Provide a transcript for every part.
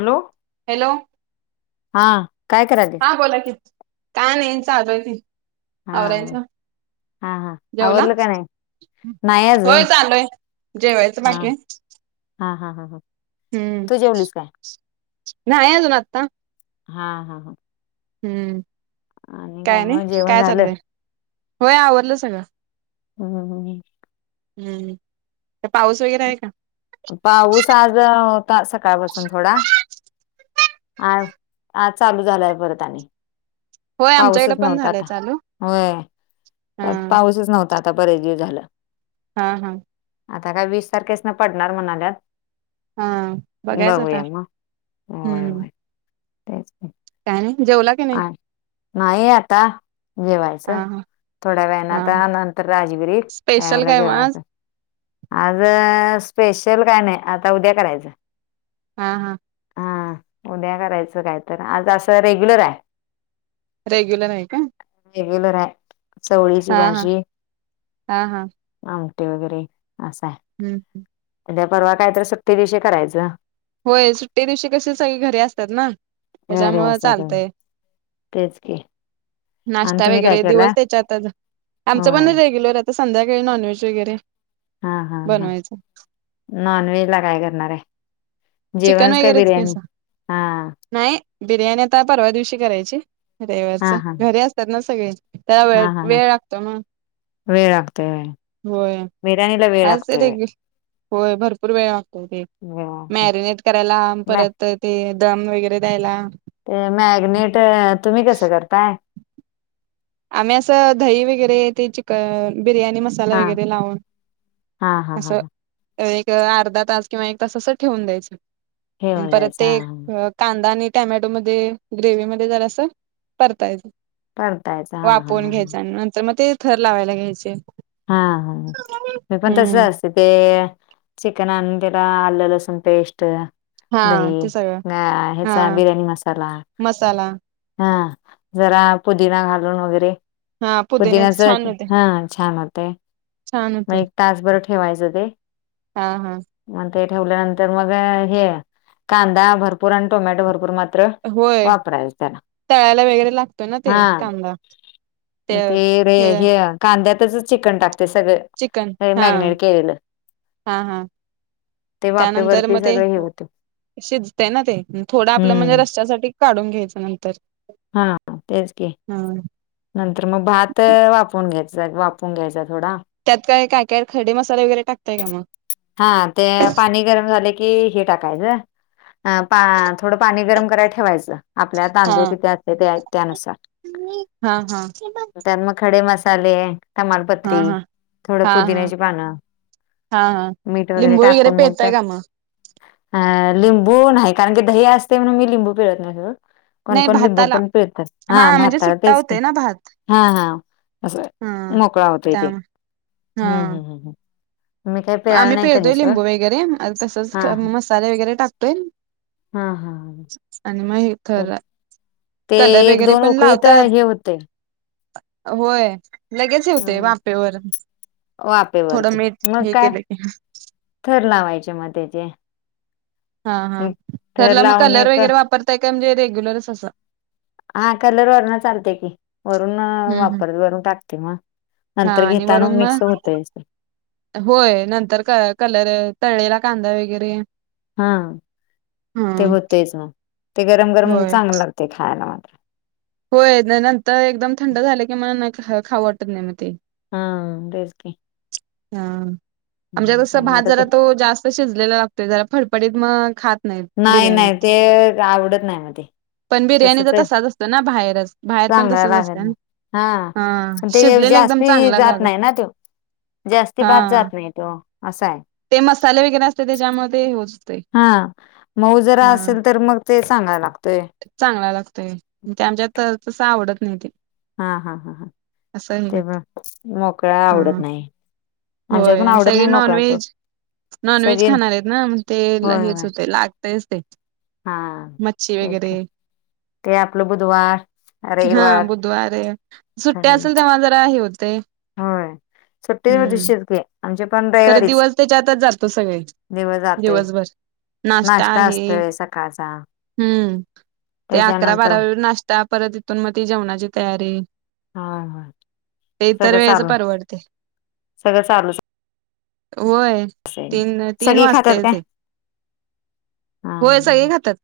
Hello hello हां, काय कराल्यास. हा बोला कि, काय नाही चालू आय की हा आवरायचं. हा हा जेवला. आवरलं का नाही नाही होय अजून चालूय जेवायचं हा बाकी आहे. हा हा हा हा. हम्म.. तू जेवलीस काय? नाही अजून आता. हा हा हा. हम्म.. काय आणि मग जेवण काय झालं चाललंय, होय आवरलं सगळ. हम्म हम. हम्म.. तर पाऊस वगैरे आहे का, पाऊस आज होता, सकाळपासून थोडा आ.. आज परत चालू झालंय परत आणि, होय आमच्याकडे पाऊसच पण नव्हता झालंय आता चालू व्हय हा पाऊसच नव्हता आता बरेच दिवस झालं. हा हा. आता काय वीस तारखेस न पडणार म्हणाल्यात. हा बघायचं आता बघूया मग व्हय हम्म व्हय तेच की. काय नाही जेवला की नाही आ नाही आता हा जेवायचं. हा थोड्या वेळानं हा आता हा नंतर राजवीर येईल स्पेशल त्यावेळेला काय मग आज जेवायचं. आज स्पेशल काय नाही आता उद्या करायचं. हा हा. हा उद्या करायचं काय तर आज असं रेग्युलर हाय. रेग्युलर आहे काय. रेग्युलर हाय चवळीची हा हा भाजी. हा हा आमटी वगैरे अस आहे हम् हम्. उद्या परवा काय तर सुट्टी दिवशी करायचं. व्हय सुट्टी दिवशी कशी सगळी घरी असतात ना घरी त्याच्यामुळ असता तुम्ही चालतय. तेच की आणि नाश्ता तुम्ही काय वगैरे केला दिवस त्याच्यातच आमचं पण होय रेग्युलर तर संध्याकाळी नॉनव्हेज वगैरे. हा हा हा बनवायचं नॉन व्हेज ला काय करणार आहे. चिकन जेवणच काय वगैरेच की बिर्याणी असं हा नाही बिर्याणी आता परवा दिवशी करायची रविवारच हा हा घरी असतात ना सगळे. त्या वेळ हा हा हा वेळ लागतो ना. वेळ लागतोय व्हय बिर्याणीला वेळ आज लागतोय व्हय. रेग्यु होय भरपूर वेळ वागतोय की वेळ लागतोय मॅरिनेट करायला नाही परत तर ते दम वगैरे द्यायला ते मॅग्नेट तुम्ही कसं करताय. आम्ही असं दही वगैरे ते चिकन बिर्याणी मसा मसाला हां, वगैरे लावून हां, हां, अस हां, हां. एक अर्धा तास किंवा एक तास असं ठेवून द्यायचं ठेवून परत द्यायचं ते हां, हां. अ कांदा आणि टामॅटोमध्ये ग्रेवीमध्ये जरा असं परतायचं. परतायचा. वाफुन घ्यायचा आणि नंतर मग ते थर लावायला घ्यायचे. हा हा मी पण हम्म तसच ते चिकन आणून तिला आलं लसूण पेस्ट हा दही ते सगळं आ ह्याचा हा बिर्याणी मसाला. मसाला हा जरा पुदिना घालून वगैरे. हा पुदिन्याच छान होते हा छान होतंय. छान मग होते एक तास भर ठेवायचं ते. हा हा. मग ते ठेवल्यानंतर मग हे कांदा भरपूर आणि टोमॅटो भरपूर मात्र व्हय वापरायचं त्याला. तळायला वगैरे लागतोय ना ते हां. कांदा ते रे हे कांद्यातच चिकन टाकते चिकन सगळं हा मॅगिनेट केलेलं हा हा. ते त्यानंतर वाफेवरती मग ते सगळे हे होते. शिजते ना ते थोडं आपलं म्हणजे हम्म रस्यासाठी. काढून घ्यायचं नंतर. हा तेचकी. हा नंतर मग भात वापून घ्यायचा वापून घ्यायचा थोडा त्यात काय काय काय खडे मसाला वगैरे टाकतय का मग हा ते पाणी गरम झाले की हे टाकायचं. अ पा थोडं पाणी गरम करायला ठेवायचं आपल्या हा तांदूळ किती असते ते त्यानुसार हा हा हा त्या मग खडे मसाले तमालपत्री हा थोडं हा हा पुदिन्याची पानं हा हा मीठ लिंबू वगैरे टाकून मग त्या पेहताय का म लिंबू नाही कारण की दही असते म्हणून मी लिंबू पिरत नाही स नाही कोणकण लिंबू भाताला पण पिळतस हा म्हणजे भाताला सुट्टा तेच की होतय ना भात हा हा. असं हा मोकळा होतो त्या इथे हा हम्म हम् हम्म्. आम्ही पिळतोय लिंबू वगरे हा तसच मसाले वगैरे टाकतोय. हा हा हा. आणि मग तर र. ते कलर एक वगैरे दोन पण उकळीत लावतात हे होते. होय. लगेच ठवते वापेवर वापेवररती मग काय की थर लावायचे मग त्याचे हा हा एक थर तरला मग लावून कलर एक वगैरे वापरताय का म्हणजे रेग्युलरच असं हा कलर वरण चालते की वरून हम्म हम्म वापर वरून टाकते मग हा नंतर आणि घेताना वरून मिक्स मग होतय होय नंतर कलर तळळेला कांदा वगैरे हा ते हा होतेच ना ते गरम गरम होय चांग लागते खायला मात्र होय नाही नंतर एकदम थंड झालं की मला खावटत नाही मग ते हा तेस क ह आमच्यास भात आता ते जरा तो जास्त शिजलेला लागतोय जरा फडफडीत मग खात नाही बिर्याणी नाही ते आवडत नाही मग ते पण बिर्याणीच तसच आता साध ना बाहेरच बाहेर पण चांगला तसच असते लागत नाही हा ते जास्ती चांगला जात लागत नाही ना तो जास्ती भात हा जात नाही नाही तो आा आहे ते मसाले वगैरे असते त्याच्यामध्ये हो हा मऊ जरा असेल तर मग ते सांगायला लागतय चांगला लागतय ते आमच्यात तर तस आवडत नाही ते हा हा हा हा असं हे तेव करत मोकळा हा. आवडत नाही आमच्याक पण आवडत नाही मोकळा्याच नॉन व्हेज खाणार आहेत ना मग ते होय हेच होय होते लागतेच ते हा मच्छी वगैरे एक ते आपलं बुधवार हा रविवार बुधवार सुट्टी असेल तेव्हा जरा आहे होते हो छट्टेषतक खरं दिवस त्याच्या आतच जातो सगळे दिवस जातोय दिवसभर नाश्ता आहे असतोय सकाळचा हम्म ते अकरा त्याच्यानंतर बारा वेळ नाश्ता परत इथून मग ती जेवणाची तयारी हा हा ते इतर सगळं वेळेच चालू परवडते. सगळं चालू होय तीन तीन सगळी वाजता खातात य काय ते हा होय सगळे खातात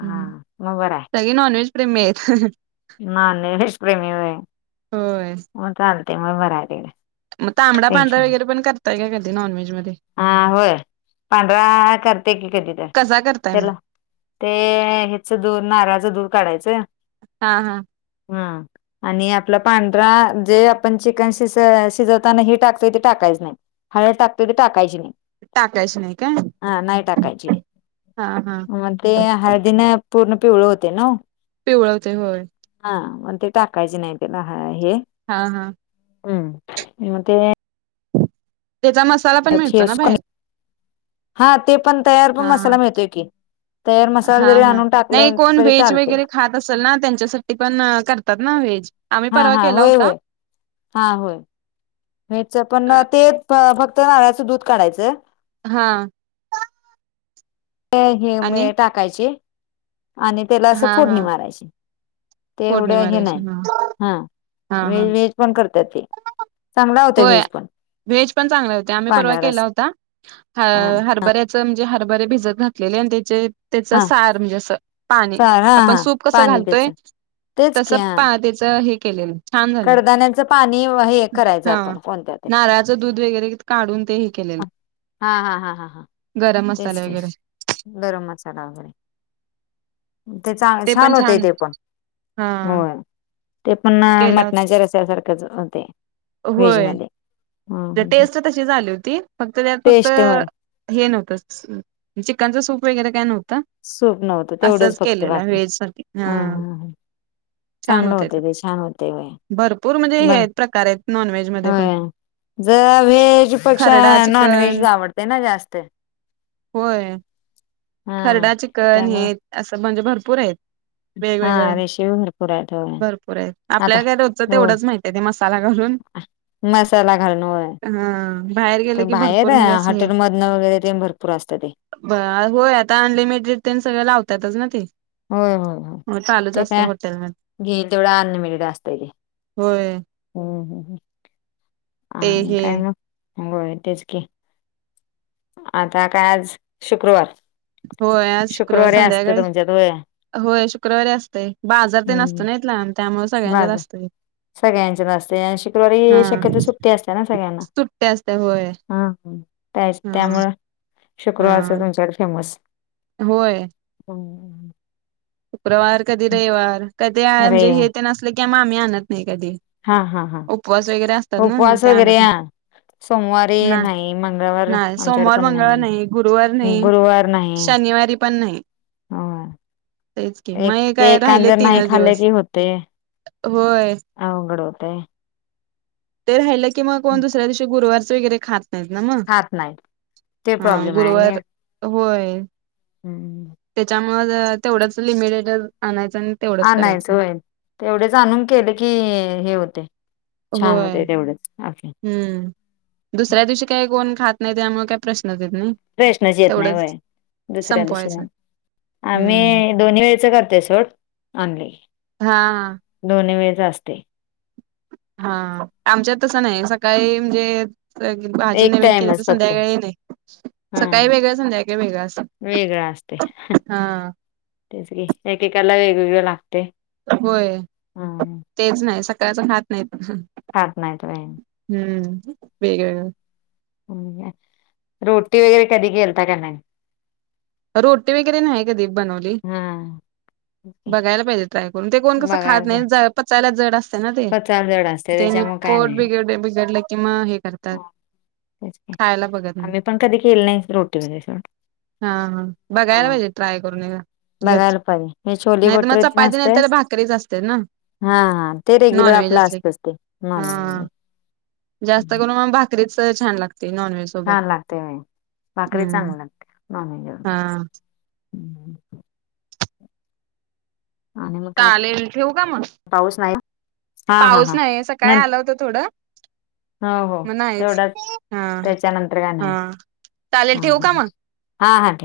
हा मग बरं आहे क नॉन व्हेज के मे आहेत ना नष्प्रेमी हो होय मग चालते मग भराय मग तांबडाांढरा वगैरे पण करताय का कधी नॉन व्हेज मध्ये हा होय पांढरा करते की कधी तर कसा करताय मग चला ते ह्याच दूर नारळाचं दूर काढायचं. हा हा हा आणि आपला पांढरा जे आपण चिकन शि शिजवताना टाकतोय ते टाकायच नाही हळद टाकतो तरी टाकायची नाही टाकायचं नाही काय? हां नाही टाकायची. हां हां. म ते हळदीने पूर्ण पिवळ होते ना वो. पिवळ ते होय. हां मग ते टाकायची नाही तिला ह हे हां हां. हम्म म ते त्याचा मसाला पण मिळतोय न बाहेर. हा ते पण तयार हा पण मसाला हा मिळतोय की. तयार मसाला हा जरी आणून टाकलं तरी चालते. चल ना त्यांच्यासाठी पण अ करतात ना व्हेज. आम्ही हां परवा हां केला होय होता होय हां होय व्हेज च पण अ, तेच प फक्त नारळाचं दूध काढायचं हां. ते हे आणि मिळे टाकायचे आणि त्याला असं हा फोडणी हा मारायची. ते फोडणी एवढं हे मारायची नाही हा हां हा हा व्हेज व्हेज पणं करतात ते. चांगला होता होय व्हेज पण व्हेज पण चांगले होते आम्ही परवा पांढरा केला रस्सा होता ह हा हरबरे च म्हजे हरभरे भिजत घातलेले आणि त्याचे त्याचा हा सार म्हणजे असं पाणी चार हा आपण हा सूप कसं पाणी त्याच घालतोय तेच तस पा त्याच हे केलेल कडदान्याच पाणी हे करायचं हा आपण कोणत्या ते नारळाचं दूध वगैरे काढून ते हे केलेलं हां हां हां हां हां गरम तेच मसाले तेच वगैरे ते गरम मसाला वगैरे. ते चांग छान होते ते पण हा होय. ते पण अ केला होता. मटणाच्या रससारखंच होतें व्हेज मध्ये ते टेस्ट तशी झाली होती फक्त त्यात फक्त टेस्ट हे नव्हतं सू चिकनचं सूप वगैरे काय नव्हतं. सूप नव्हतं तेवढंच असंच फक्त केलेलं आहे बाकी व्हेज सारखी हा हां हा. छान चांगलं होते ते छान होते होय भरपूर म्हणजे हे आहेत प्रकार आहेत नॉन व्हेज मध्ये पण. जरा व्हेज पेक्षा खरडा नॉन व्हेज चिकन आवडते ना जास्तं. होय हा खरडा चिकन त्यामुळं हे अंस म्हणजे भरपूर हायेत. हा वेगवेगळ रेषीपी भरपूर आहेत होय भरपूर आहेत, आता आपल्याला काय रोजच होय. तेवढंच माहीत त्या थे मसाला घालून हा बाहेर गेलं त की बाहेर भरपूर अ म्हणजे असं हॉटेलमधनं वगैरे ते भरपूर असतं ते. ब होय आता अनलिमिटेड तेन सगळे लावतातच ना ते. होय होय होय हो चालूच ते असते काय हॉटेलमध्ये घेईल तेवढं अनलिमिटेड असतय ते. होय. हम्म हम्म ते आणि हे काय मग आंघोळ न तेच की आता काय आज शुक्रवार होय आज शुक्रवार शुक्रवारी असतं संध्याकाळी तुमच्यात होय. होय शुक्रवारी असतय बाजार तेन हम्म असतोय ना ईथला, त्यामुळ सगळ्यांच्याच असतय की. सगळ्यांचे न असतंय आणि शुक्रवारी शक्यतो सुट्टी असते ना सगळ्यांना. ट्टी असत्या होय. हा ह त्याच हा त्यामुळं शुक्रवारचं हा तुमच्याकडे फेमस. होय. हो. शुक्रवार कधी रविवार कधी आळ म अरे जे हे ते असलय कि आम्ही आणत नाही कधी. हा हा हा उपवास वगैरे असतात ना मग उपवास ते वगैरे आणत ना हा. सोमवारी ना नाही मंगळवार नाय आमच्याकडे सोमवार पण मंगळवार नाही गुरुवार नाही गुरुवार नाही. शनिवार तरी पण नाही हो तेच की मग हे एक काय एक राहिले जर नाही तीनच खाले दिवस की होतय. होय अवघड होतय. ते राहिलं की मग कोण दुसऱ्या दिवशी गुरुवारच वगैरे खात- नाही ना मग खात नाही ते ह प्रॉब्लेम आहे आणि गुरुवार होय. हम्म त्याच्यामुळे तेवढच लिमिटेड आणायचं? हा तेवढंच आणायच करायचं. होय ते एवढे आणून केले की हे होते. छान होय होतय तेवढंच आपल हम्म दुसऱ्या दिवशी काही कोण खात नाही त्यामुळ काही प्रश्न येत नाही? प्रश्नच येत नाही वय तेवढंच दुसऱ्या दिवशी संपवायचा नाही हम्म आम्ही दोन्ही वेळच करतय सोड आणल की. हा हा दोनही वेळच असतय. हा आमच्यात तसं नाही सकाळी म्हणजे? भाजी एक नवीन केली तर टाइमच फक्त संध्याकाळी नाही हा सकाळी वेगळ संध्याकाळी वेगळ असं वेगळा हा एकेकाला वेगवेगळ लागतय. होय तेच नाही सकाळचा खात नाही. खात नाहीत होय. हम्म वेगवेगळ. रोटी वगैरे कधी केलता का नाही. रोटी वगैरे नाही कधी बनवली. हा बघायला पाहिजे ट्राय करून ते कोण कसं खात बघायला नाही. पचायला जड असते ना ते पचाल जड असते त्यानी त्याच्यामुळे पोट बिघ बिघडले कि म हो नाही. आम्ही पण कधी केलं नाही रोटी वैगेरे सोड. हा हा हा बघायला पाहिजे ट्राय करून एकदा. बघायला पाहिजे हे छोले नाही तर मग भटुरे तेन चपाती नाही असतय तर भाकरीच असते ना हा हा ते रेग्युलर नॉनव्हेज आपलं असले की असतच ते नॉनव्हेज हा. मध्ये. जास्त करून मग भाकरीच छान लागते नॉनव्हेज- सोबत छान लागते भाकरी हम्म चांगली लागते नॉनव्हेज. बरोबर हा हम्म. आणि मग काय चालेल ठेवु का मग पाऊस नाही हा हा पाऊस हा नाही सकाळी नंतर आलं होतं थोडं. हो हो मग नायच तेवढाच हा त्याच्यानंतर काय हा नाही चालेल हा ठेवू हा का मग. हा हां